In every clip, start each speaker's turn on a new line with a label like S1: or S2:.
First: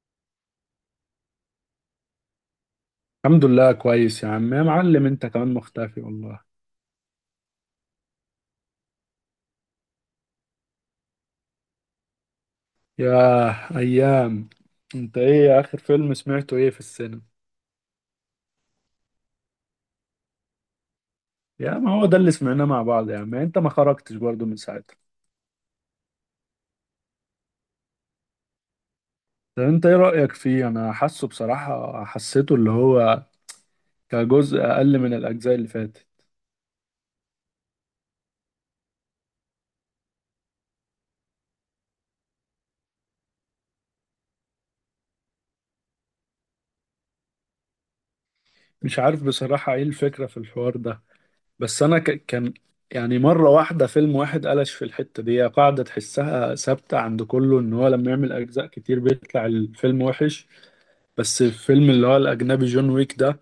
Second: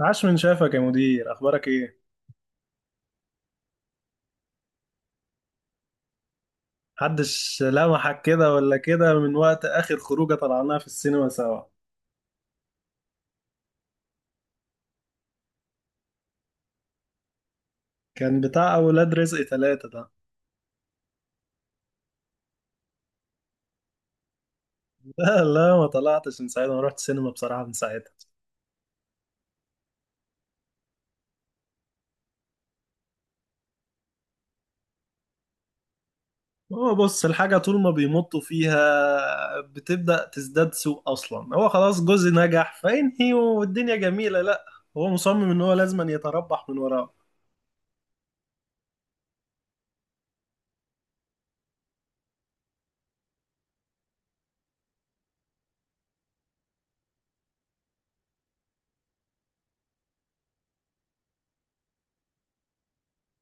S1: عاش، من شافك يا مدير؟ اخبارك ايه؟
S2: الحمد لله، كويس يا عم يا معلم، انت كمان مختفي والله.
S1: محدش لمحك كده ولا كده. من وقت اخر خروجه طلعناها في السينما سوا.
S2: يا ايام! انت ايه اخر فيلم سمعته، ايه في السينما؟
S1: كان بتاع اولاد رزق ثلاثة ده.
S2: يا ما هو ده اللي سمعناه مع بعض يا عم، يعني انت ما خرجتش برضه من ساعتها.
S1: لا، ما طلعتش من ساعتها، ما رحت السينما بصراحه من ساعتها.
S2: طب انت ايه رأيك فيه، انا حاسه بصراحة حسيته اللي هو كجزء اقل من الاجزاء اللي فاتت.
S1: هو بص، الحاجه طول ما بيمطوا فيها بتبدا تزداد سوء. اصلا هو خلاص جزء نجح، فينهي والدنيا جميله. لا، هو مصمم ان هو لازم يتربح من وراه.
S2: مش عارف بصراحة ايه الفكرة في الحوار ده. بس انا كان يعني مرة واحدة فيلم واحد قلش في الحتة دي، هي قاعدة تحسها ثابتة عند كله ان هو لما يعمل اجزاء كتير بيطلع الفيلم وحش. بس الفيلم اللي هو الأجنبي جون ويك ده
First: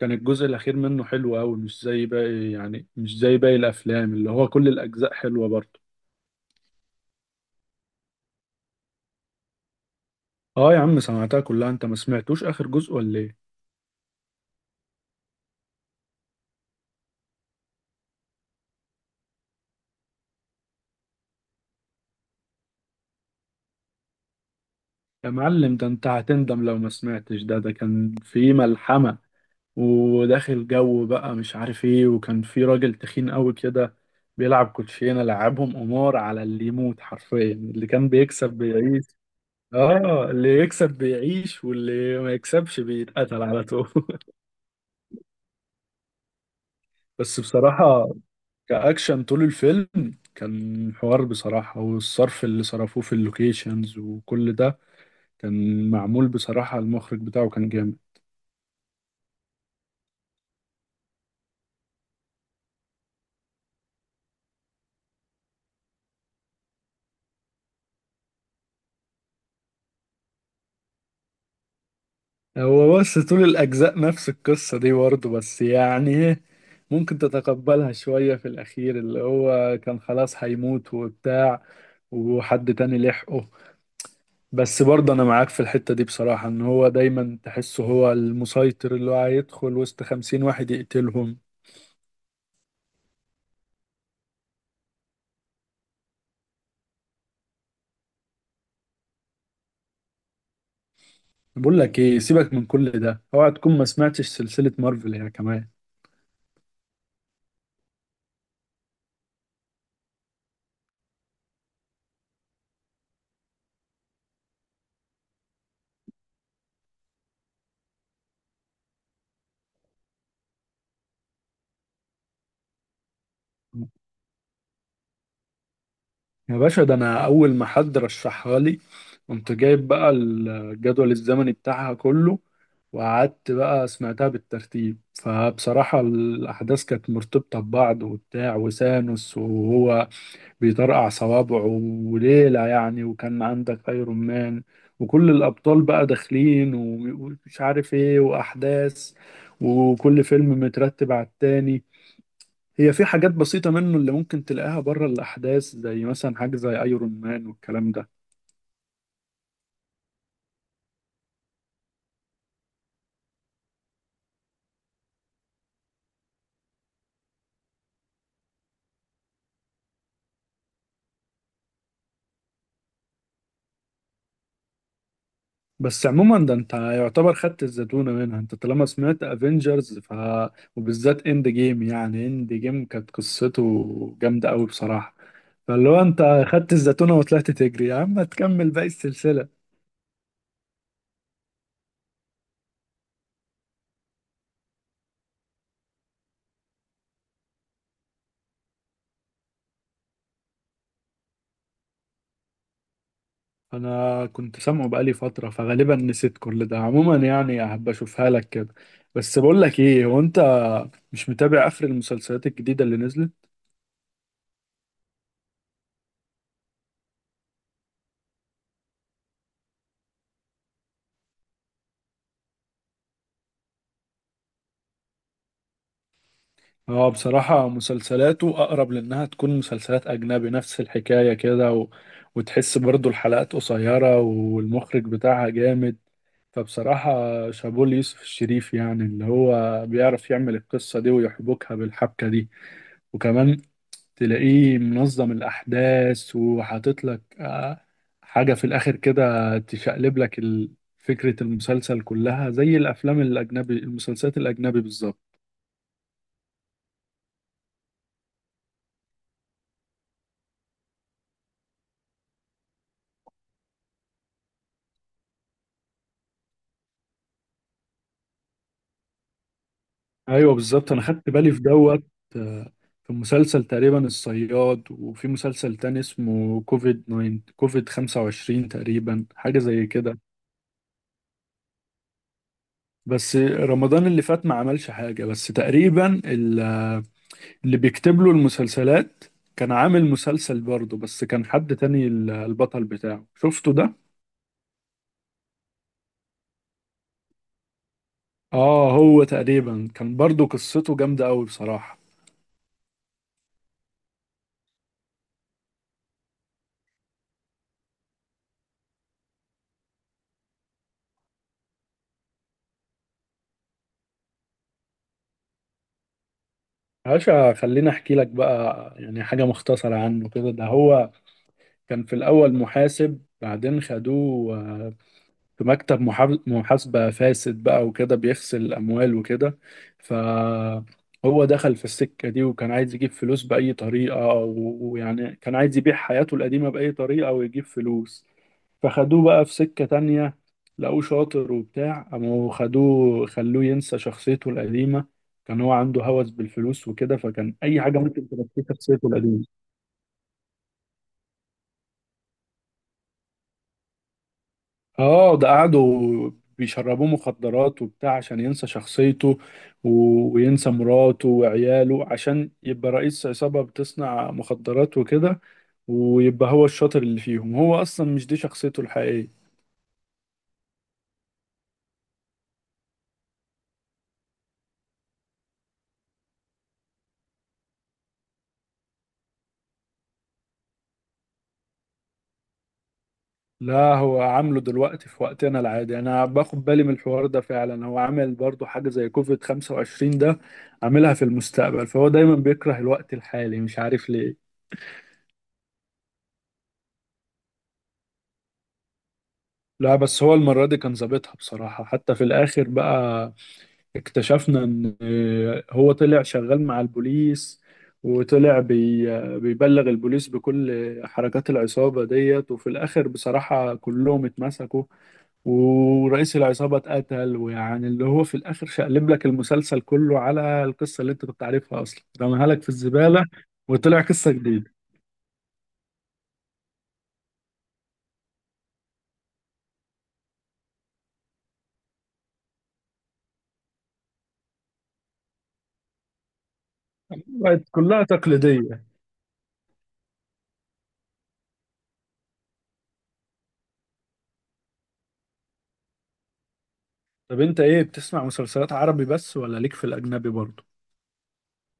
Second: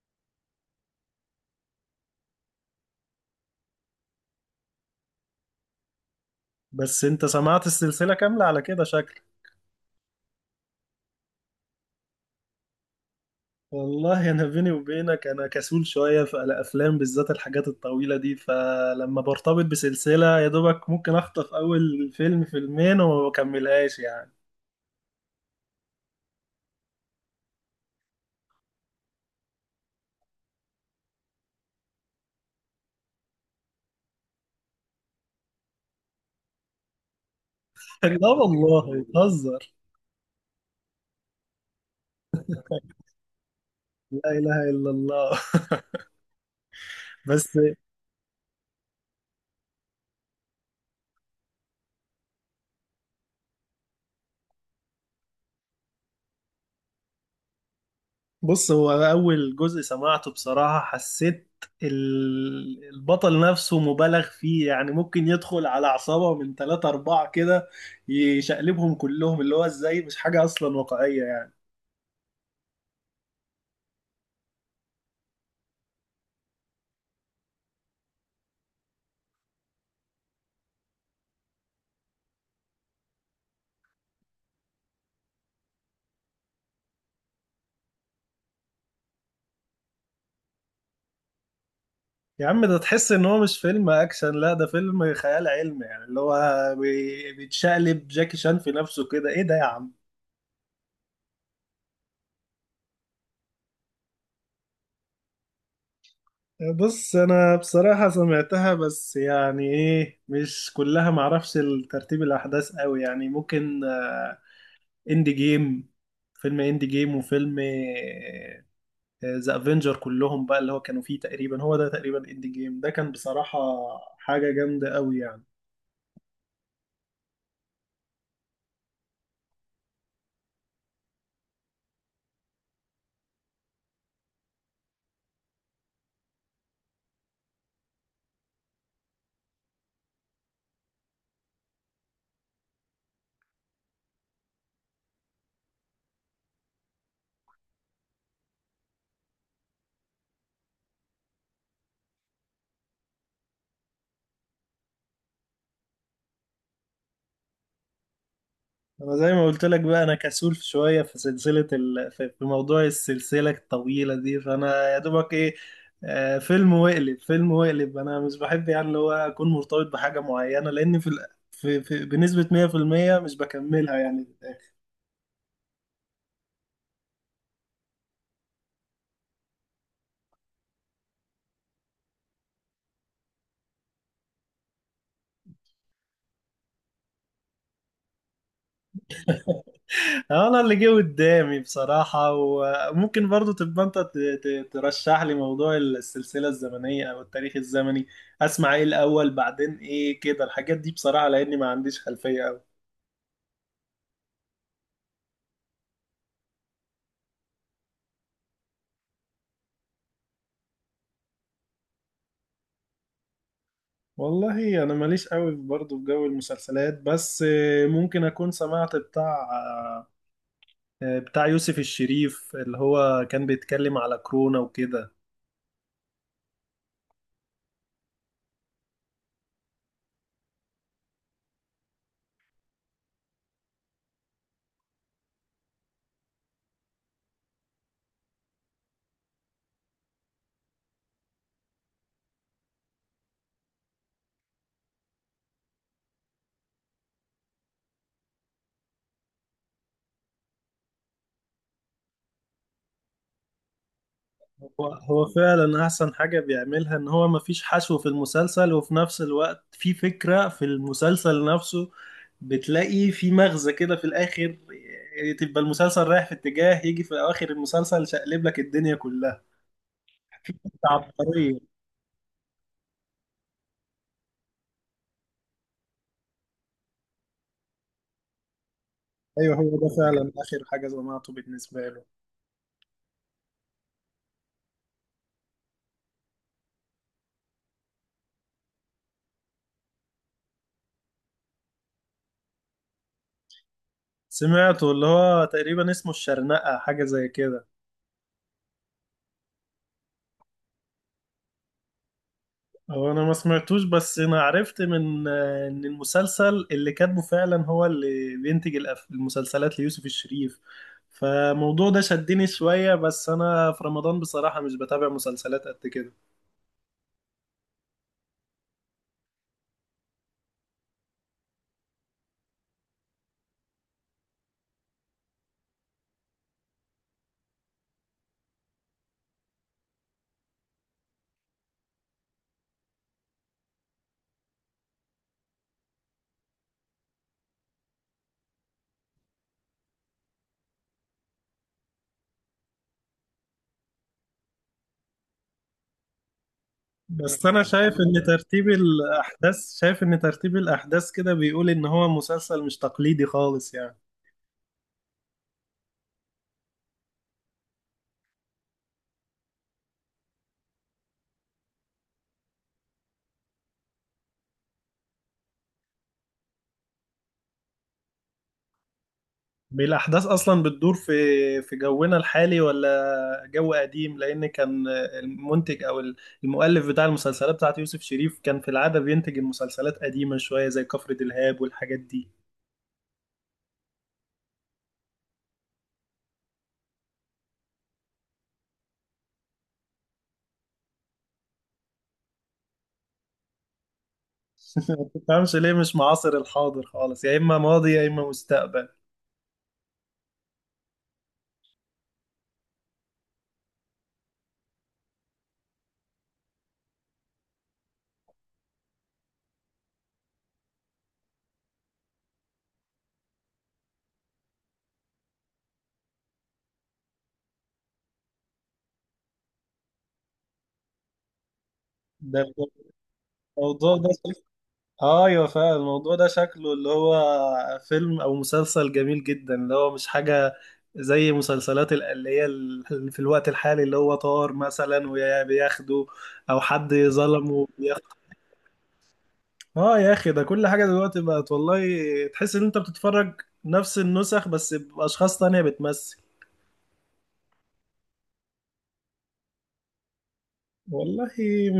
S2: كان الجزء الأخير منه حلو أوي، مش زي باقي يعني مش زي باقي الأفلام اللي هو كل الأجزاء حلوة برضه.
S1: بس انت سمعت السلسله كامله على كده شكل؟
S2: آه يا عم سمعتها كلها، أنت ما سمعتوش آخر جزء ولا إيه؟
S1: والله انا بيني وبينك انا كسول شويه في الافلام، بالذات الحاجات الطويله دي. فلما برتبط بسلسله يا دوبك ممكن اخطف اول فيلم فيلمين وما بكملهاش يعني.
S2: يا معلم ده أنت هتندم لو ما سمعتش، ده كان فيه ملحمة، وداخل جو بقى مش عارف إيه، وكان فيه راجل تخين أوي كده بيلعب كوتشينة، لعبهم قمار على اللي يموت حرفيا، اللي كان
S1: لا
S2: بيكسب
S1: والله،
S2: بيعيش.
S1: بتهزر؟
S2: آه اللي يكسب بيعيش واللي ما يكسبش بيتقتل على طول.
S1: لا اله الا الله.
S2: بس
S1: بس.
S2: بصراحة كأكشن طول الفيلم كان حوار بصراحة، والصرف اللي صرفوه في اللوكيشنز وكل ده كان معمول بصراحة، المخرج بتاعه كان جامد.
S1: بص، هو اول جزء سمعته بصراحه حسيت البطل نفسه مبالغ فيه. يعني ممكن يدخل على عصابه من ثلاثة أربعة كده يشقلبهم كلهم. اللي هو ازاي؟ مش حاجة أصلا واقعية يعني.
S2: هو بس طول الأجزاء نفس القصة دي برضه، بس يعني إيه، ممكن تتقبلها شوية في الأخير، اللي هو كان خلاص هيموت وبتاع وحد تاني لحقه. بس برضه أنا معاك في الحتة دي بصراحة، إن هو دايما تحسه هو المسيطر، اللي هو هيدخل وسط خمسين واحد يقتلهم.
S1: يا عم، ده تحس ان هو مش فيلم اكشن، لا ده فيلم خيال علمي. يعني اللي هو بيتشقلب جاكي شان في نفسه كده. ايه ده يا عم؟
S2: بقول لك ايه، سيبك من كل ده، اوعى تكون ما سمعتش سلسلة مارفل يا كمان.
S1: بص، انا بصراحة سمعتها بس يعني ايه، مش كلها معرفش ترتيب الاحداث قوي. يعني ممكن، آه، اندي جيم، فيلم اندي جيم وفيلم ذا افنجر كلهم بقى، اللي هو كانوا فيه تقريبا. هو ده تقريبا اندي جيم ده كان بصراحة حاجة جامدة قوي يعني.
S2: يا باشا ده انا اول ما حد رشحها لي قمت جايب بقى الجدول الزمني بتاعها كله، وقعدت بقى سمعتها بالترتيب، فبصراحة الأحداث كانت مرتبطة ببعض وبتاع، وسانوس وهو بيطرقع صوابعه وليلة يعني، وكان عندك أيرون مان وكل الأبطال بقى داخلين ومش عارف إيه وأحداث، وكل فيلم مترتب على التاني. هي في حاجات بسيطة منه اللي ممكن تلاقيها بره الأحداث، زي مثلا حاجة زي أيرون مان والكلام ده.
S1: انا زي ما قلت لك بقى، انا كسول شويه في سلسله في موضوع السلسله الطويله دي. فانا يا دوبك ايه، آه، فيلم وقلب، فيلم وقلب. انا مش بحب يعني اللي هو اكون مرتبط بحاجه معينه، لان في بنسبه 100% مش بكملها يعني في الآخر.
S2: بس عموما ده أنت يعتبر خدت الزتونة منها أنت طالما سمعت أفينجرز وبالذات إند جيم، يعني إند جيم كانت قصته جامدة أوي بصراحة، فاللي هو أنت خدت الزتونة وطلعت تجري يا عم تكمل باقي السلسلة.
S1: انا اللي جه قدامي بصراحه. وممكن برضو تبقى انت ترشح لي موضوع السلسله الزمنيه او التاريخ الزمني، اسمع ايه الاول بعدين ايه كده الحاجات دي بصراحه، لاني ما عنديش خلفيه قوي.
S2: أنا كنت سامعه بقالي فترة فغالبا نسيت كل ده عموما يعني، هبقى أشوفها لك كده. بس بقول لك إيه، هو أنت مش متابع آخر المسلسلات الجديدة اللي نزلت؟
S1: والله انا ماليش قوي برضه في جو المسلسلات. بس آه، ممكن اكون سمعت بتاع، آه، بتاع يوسف الشريف، اللي هو كان بيتكلم على كورونا وكده.
S2: اه بصراحة مسلسلاته أقرب لأنها تكون مسلسلات أجنبي نفس الحكاية كده وتحس برضو الحلقات قصيرة والمخرج بتاعها جامد. فبصراحة شابوه ليوسف الشريف، يعني اللي هو بيعرف يعمل القصة دي ويحبكها بالحبكة دي، وكمان تلاقيه منظم الأحداث وحاطط لك حاجة في الآخر كده تشقلب لك فكرة المسلسل كلها زي الأفلام الأجنبي المسلسلات الأجنبي
S1: هو
S2: بالظبط.
S1: هو فعلا احسن حاجة بيعملها ان هو مفيش حشو في المسلسل، وفي نفس الوقت في فكرة في المسلسل نفسه. بتلاقي في مغزى كده في الاخر. آه، تبقى المسلسل رايح في اتجاه، يجي في اواخر المسلسل شقلب لك الدنيا كلها. في
S2: ايوه بالظبط انا خدت بالي
S1: عبقرية.
S2: في دوت آه، في مسلسل تقريبا الصياد، وفي مسلسل تاني اسمه كوفيد 9 كوفيد 25 تقريبا
S1: ايوه،
S2: حاجه
S1: هو ده
S2: زي كده.
S1: فعلا اخر حاجة سمعته بالنسبة له.
S2: بس رمضان اللي فات ما عملش حاجه، بس تقريبا اللي بيكتب له المسلسلات كان عامل مسلسل برضه، بس كان حد تاني البطل بتاعه شفته ده.
S1: سمعته اللي هو تقريبا اسمه الشرنقة، حاجة زي كده.
S2: اه هو تقريبا كان برضه قصته جامده قوي بصراحه.
S1: هو انا ما سمعتوش، بس انا عرفت من، آه، ان المسلسل اللي كاتبه فعلا هو اللي بينتج المسلسلات ليوسف الشريف. فالموضوع ده شدني شوية، بس انا في رمضان بصراحة مش بتابع مسلسلات قد كده.
S2: عاشا خليني احكي لك بقى يعني حاجه مختصره عنه كده، ده هو كان في الأول محاسب، بعدين خدوه في مكتب محاسبة فاسد بقى وكده بيغسل أموال وكده، فهو دخل في السكة دي وكان عايز يجيب فلوس بأي طريقة، و- ويعني كان عايز يبيع حياته القديمة بأي طريقة ويجيب فلوس، فخدوه بقى في سكة تانية، لقوه شاطر وبتاع قاموا خدوه خلوه ينسى شخصيته القديمة. كان هو عنده هوس بالفلوس وكده،
S1: بس
S2: فكان
S1: انا
S2: أي
S1: شايف
S2: حاجة
S1: ان
S2: ممكن تنسيه
S1: ترتيب
S2: شخصيته القديمة.
S1: الاحداث، شايف ان ترتيب الاحداث كده بيقول ان هو مسلسل مش تقليدي خالص يعني.
S2: اه ده قعدوا بيشربوه مخدرات وبتاع عشان ينسى شخصيته، و- وينسى مراته وعياله عشان يبقى رئيس عصابة بتصنع مخدرات وكده، ويبقى هو الشاطر اللي فيهم، هو اصلا مش دي شخصيته الحقيقية.
S1: بالأحداث أصلا بتدور في في جونا الحالي، ولا جو قديم؟ لأن كان المنتج أو المؤلف بتاع المسلسلات بتاعت يوسف شريف كان في العادة بينتج المسلسلات قديمة شوية، زي كفر دلهاب والحاجات دي.
S2: لا هو عامله دلوقتي في وقتنا العادي، انا باخد بالي من الحوار ده فعلا، هو عامل برضو حاجة زي كوفيد 25 ده عاملها في المستقبل، فهو دايما بيكره الوقت الحالي مش عارف ليه.
S1: ما تفهمش ليه مش معاصر الحاضر خالص، يا إما ماضي يا إما مستقبل.
S2: لا بس هو المرة دي كان ظابطها بصراحة، حتى في الآخر بقى اكتشفنا ان هو طلع شغال مع البوليس، وطلع بيبلغ البوليس بكل حركات العصابة ديت، وفي الآخر بصراحة كلهم اتمسكوا، ورئيس العصابة اتقتل، ويعني اللي هو في الآخر شقلب لك المسلسل كله على القصة اللي انت كنت عارفها أصلا،
S1: ده
S2: رماها لك في الزبالة
S1: الموضوع
S2: وطلع
S1: ده،
S2: قصة جديدة
S1: ايوه فعلا الموضوع ده شكله اللي هو فيلم او مسلسل جميل جدا، اللي هو مش حاجه زي مسلسلات اللي هي في الوقت الحالي، اللي هو طار مثلا وبياخده، او حد ظلمه
S2: بقت كلها
S1: بياخده.
S2: تقليدية.
S1: اه يا اخي، ده كل حاجه دلوقتي بقت والله تحس ان انت بتتفرج نفس النسخ بس باشخاص تانية بتمثل.
S2: طب انت ايه بتسمع مسلسلات عربي بس ولا ليك في الأجنبي برضه؟
S1: والله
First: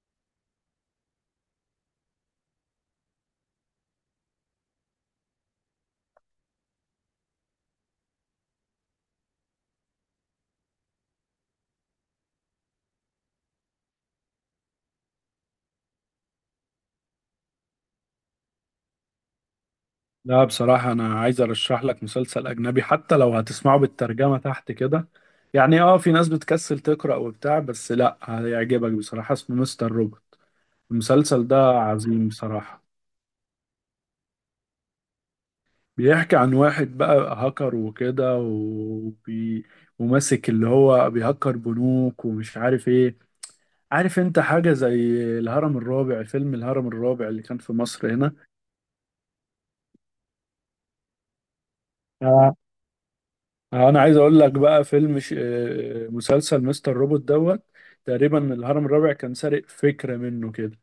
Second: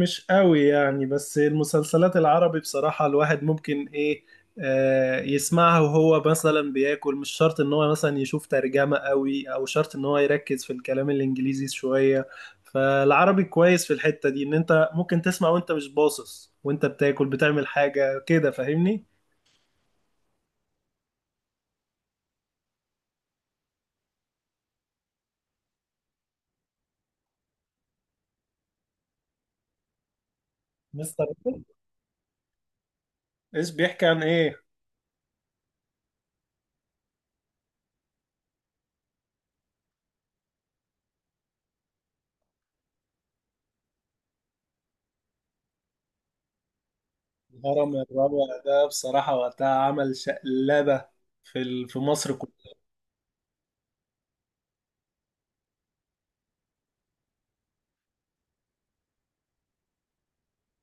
S1: مش قوي يعني، بس المسلسلات العربي بصراحة الواحد ممكن ايه، آه، يسمعها وهو مثلا بياكل. مش شرط ان هو مثلا يشوف ترجمة قوي، او شرط ان هو يركز في الكلام الانجليزي شوية. فالعربي كويس في الحتة دي، ان انت ممكن تسمع وانت مش باصص، وانت بتاكل بتعمل حاجة كده، فاهمني؟
S2: لا بصراحة أنا عايز أرشح لك مسلسل أجنبي، حتى لو هتسمعه بالترجمة تحت كده، يعني في ناس بتكسل تقرأ وبتاع، بس لأ هيعجبك بصراحة اسمه مستر روبوت،
S1: مستر
S2: المسلسل ده
S1: بين؟
S2: عظيم بصراحة.
S1: ايش بيحكي عن ايه؟
S2: بيحكي عن واحد بقى هاكر وكده وماسك اللي هو بيهكر بنوك ومش عارف إيه. عارف أنت حاجة زي الهرم الرابع، فيلم الهرم الرابع اللي كان في
S1: الهرم
S2: مصر
S1: الرابع، ده بصراحة وقتها عمل شقلبة في في مصر كلها.
S2: هنا. انا عايز اقول لك بقى فيلم ش... آه، مسلسل مستر روبوت دوت تقريبا الهرم الرابع كان سارق فكرة منه كده،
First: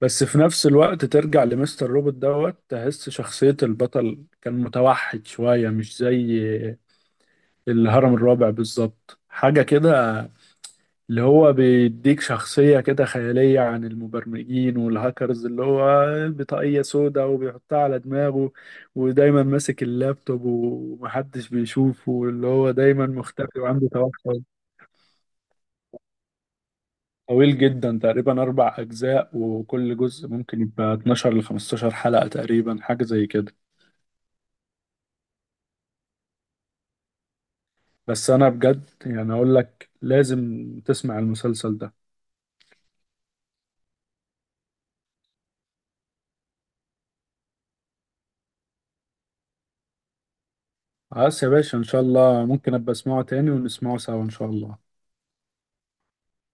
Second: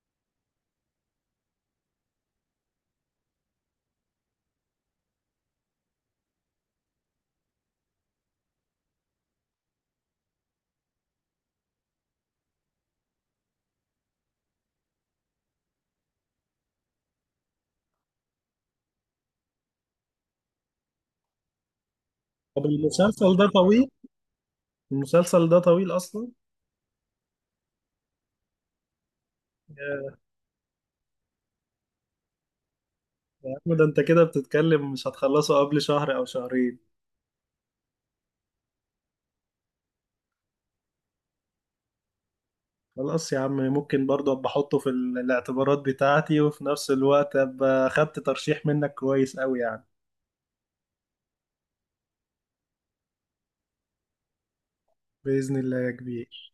S2: بس في نفس الوقت ترجع لمستر روبوت دوت تحس شخصية البطل كان متوحد شوية، مش زي الهرم الرابع بالظبط حاجة كده، اللي هو بيديك شخصية كده خيالية عن المبرمجين والهاكرز، اللي هو بطاقية سودا وبيحطها على دماغه ودايما ماسك اللابتوب ومحدش بيشوفه، واللي
S1: طب
S2: هو دايما
S1: المسلسل ده
S2: مختفي وعنده
S1: طويل؟
S2: توحد.
S1: المسلسل ده طويل اصلا؟
S2: طويل جدا تقريبا أربع أجزاء، وكل
S1: يا
S2: جزء ممكن يبقى 12 ل 15 حلقة تقريبا حاجة زي
S1: يا
S2: كده.
S1: عم، ده انت كده بتتكلم مش هتخلصه قبل شهر او شهرين.
S2: بس أنا بجد يعني أقول لك لازم تسمع المسلسل ده.
S1: خلاص يا عم، ممكن برضه ابقى احطه في الاعتبارات بتاعتي، وفي نفس الوقت ابقى خدت ترشيح منك كويس قوي يعني.
S2: خلاص يا باشا إن شاء الله، ممكن أبقى أسمعه تاني ونسمعه سوا إن شاء الله.
S1: بإذن الله يا كبير.